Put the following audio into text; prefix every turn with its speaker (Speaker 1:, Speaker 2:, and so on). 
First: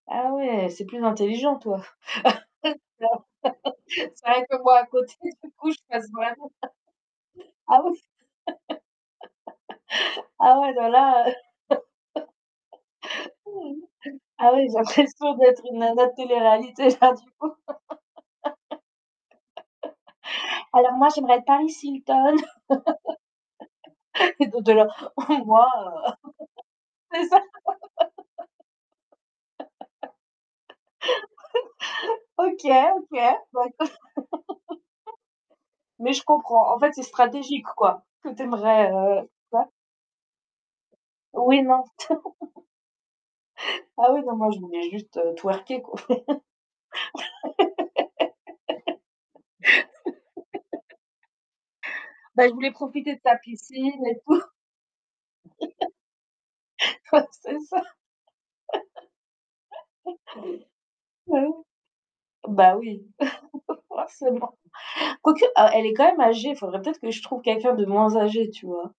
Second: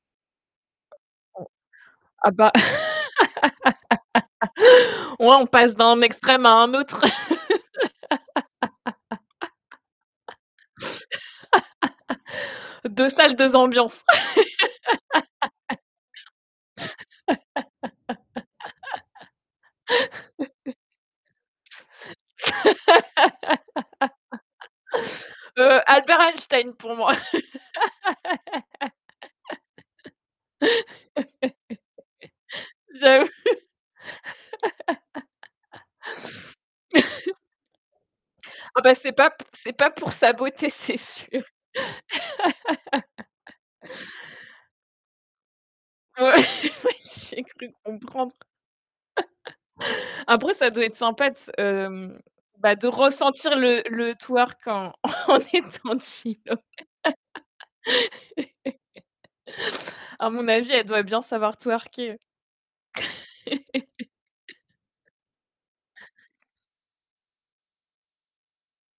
Speaker 1: Ah ouais, c'est plus
Speaker 2: On
Speaker 1: intelligent toi.
Speaker 2: ah bah,
Speaker 1: [unintelligible] C'est vrai que moi, à côté
Speaker 2: ouais, on
Speaker 1: du coup
Speaker 2: passe
Speaker 1: je
Speaker 2: d'un
Speaker 1: passe
Speaker 2: extrême
Speaker 1: vraiment
Speaker 2: à un autre.
Speaker 1: ah oui! Ah ouais non, là, heu,
Speaker 2: Deux salles, deux ambiances.
Speaker 1: ah, ouais, j'ai l'impression d'être une nana de téléréalité là du coup. Alors moi j'aimerais être Paris Hilton. Et toi tu es la: «Mmh
Speaker 2: Heu,
Speaker 1: waouh».
Speaker 2: Albert Einstein pour moi.
Speaker 1: C'est ça! OK, OK,
Speaker 2: J'avoue.
Speaker 1: d'accord. Mais je comprends, en fait c'est stratégique, quoi, ce que tu
Speaker 2: Ah
Speaker 1: aimerais,
Speaker 2: bah c'est
Speaker 1: heu,
Speaker 2: pas p
Speaker 1: c'est ça?
Speaker 2: c'est pas pour sa beauté, c'est sûr.
Speaker 1: Oui, non. Ah oui, non, moi je voulais juste, heu, twerker, quoi.
Speaker 2: Ouais, J'ai cru comprendre. Après, ça doit être sympa de s hem,
Speaker 1: Bah, je voulais
Speaker 2: bah de
Speaker 1: profiter de ta
Speaker 2: ressentir le
Speaker 1: piscine
Speaker 2: le
Speaker 1: et tout.
Speaker 2: twerk en en étant chill, ouais.
Speaker 1: Ouais, c'est ça!
Speaker 2: À mon avis, elle doit bien
Speaker 1: Bah ouais.
Speaker 2: savoir twerker.
Speaker 1: Bah oui, forcément. Quoique, heu, elle est quand même âgée, faudrait peut-être que je trouve quelqu'un de moins âgé, tu vois?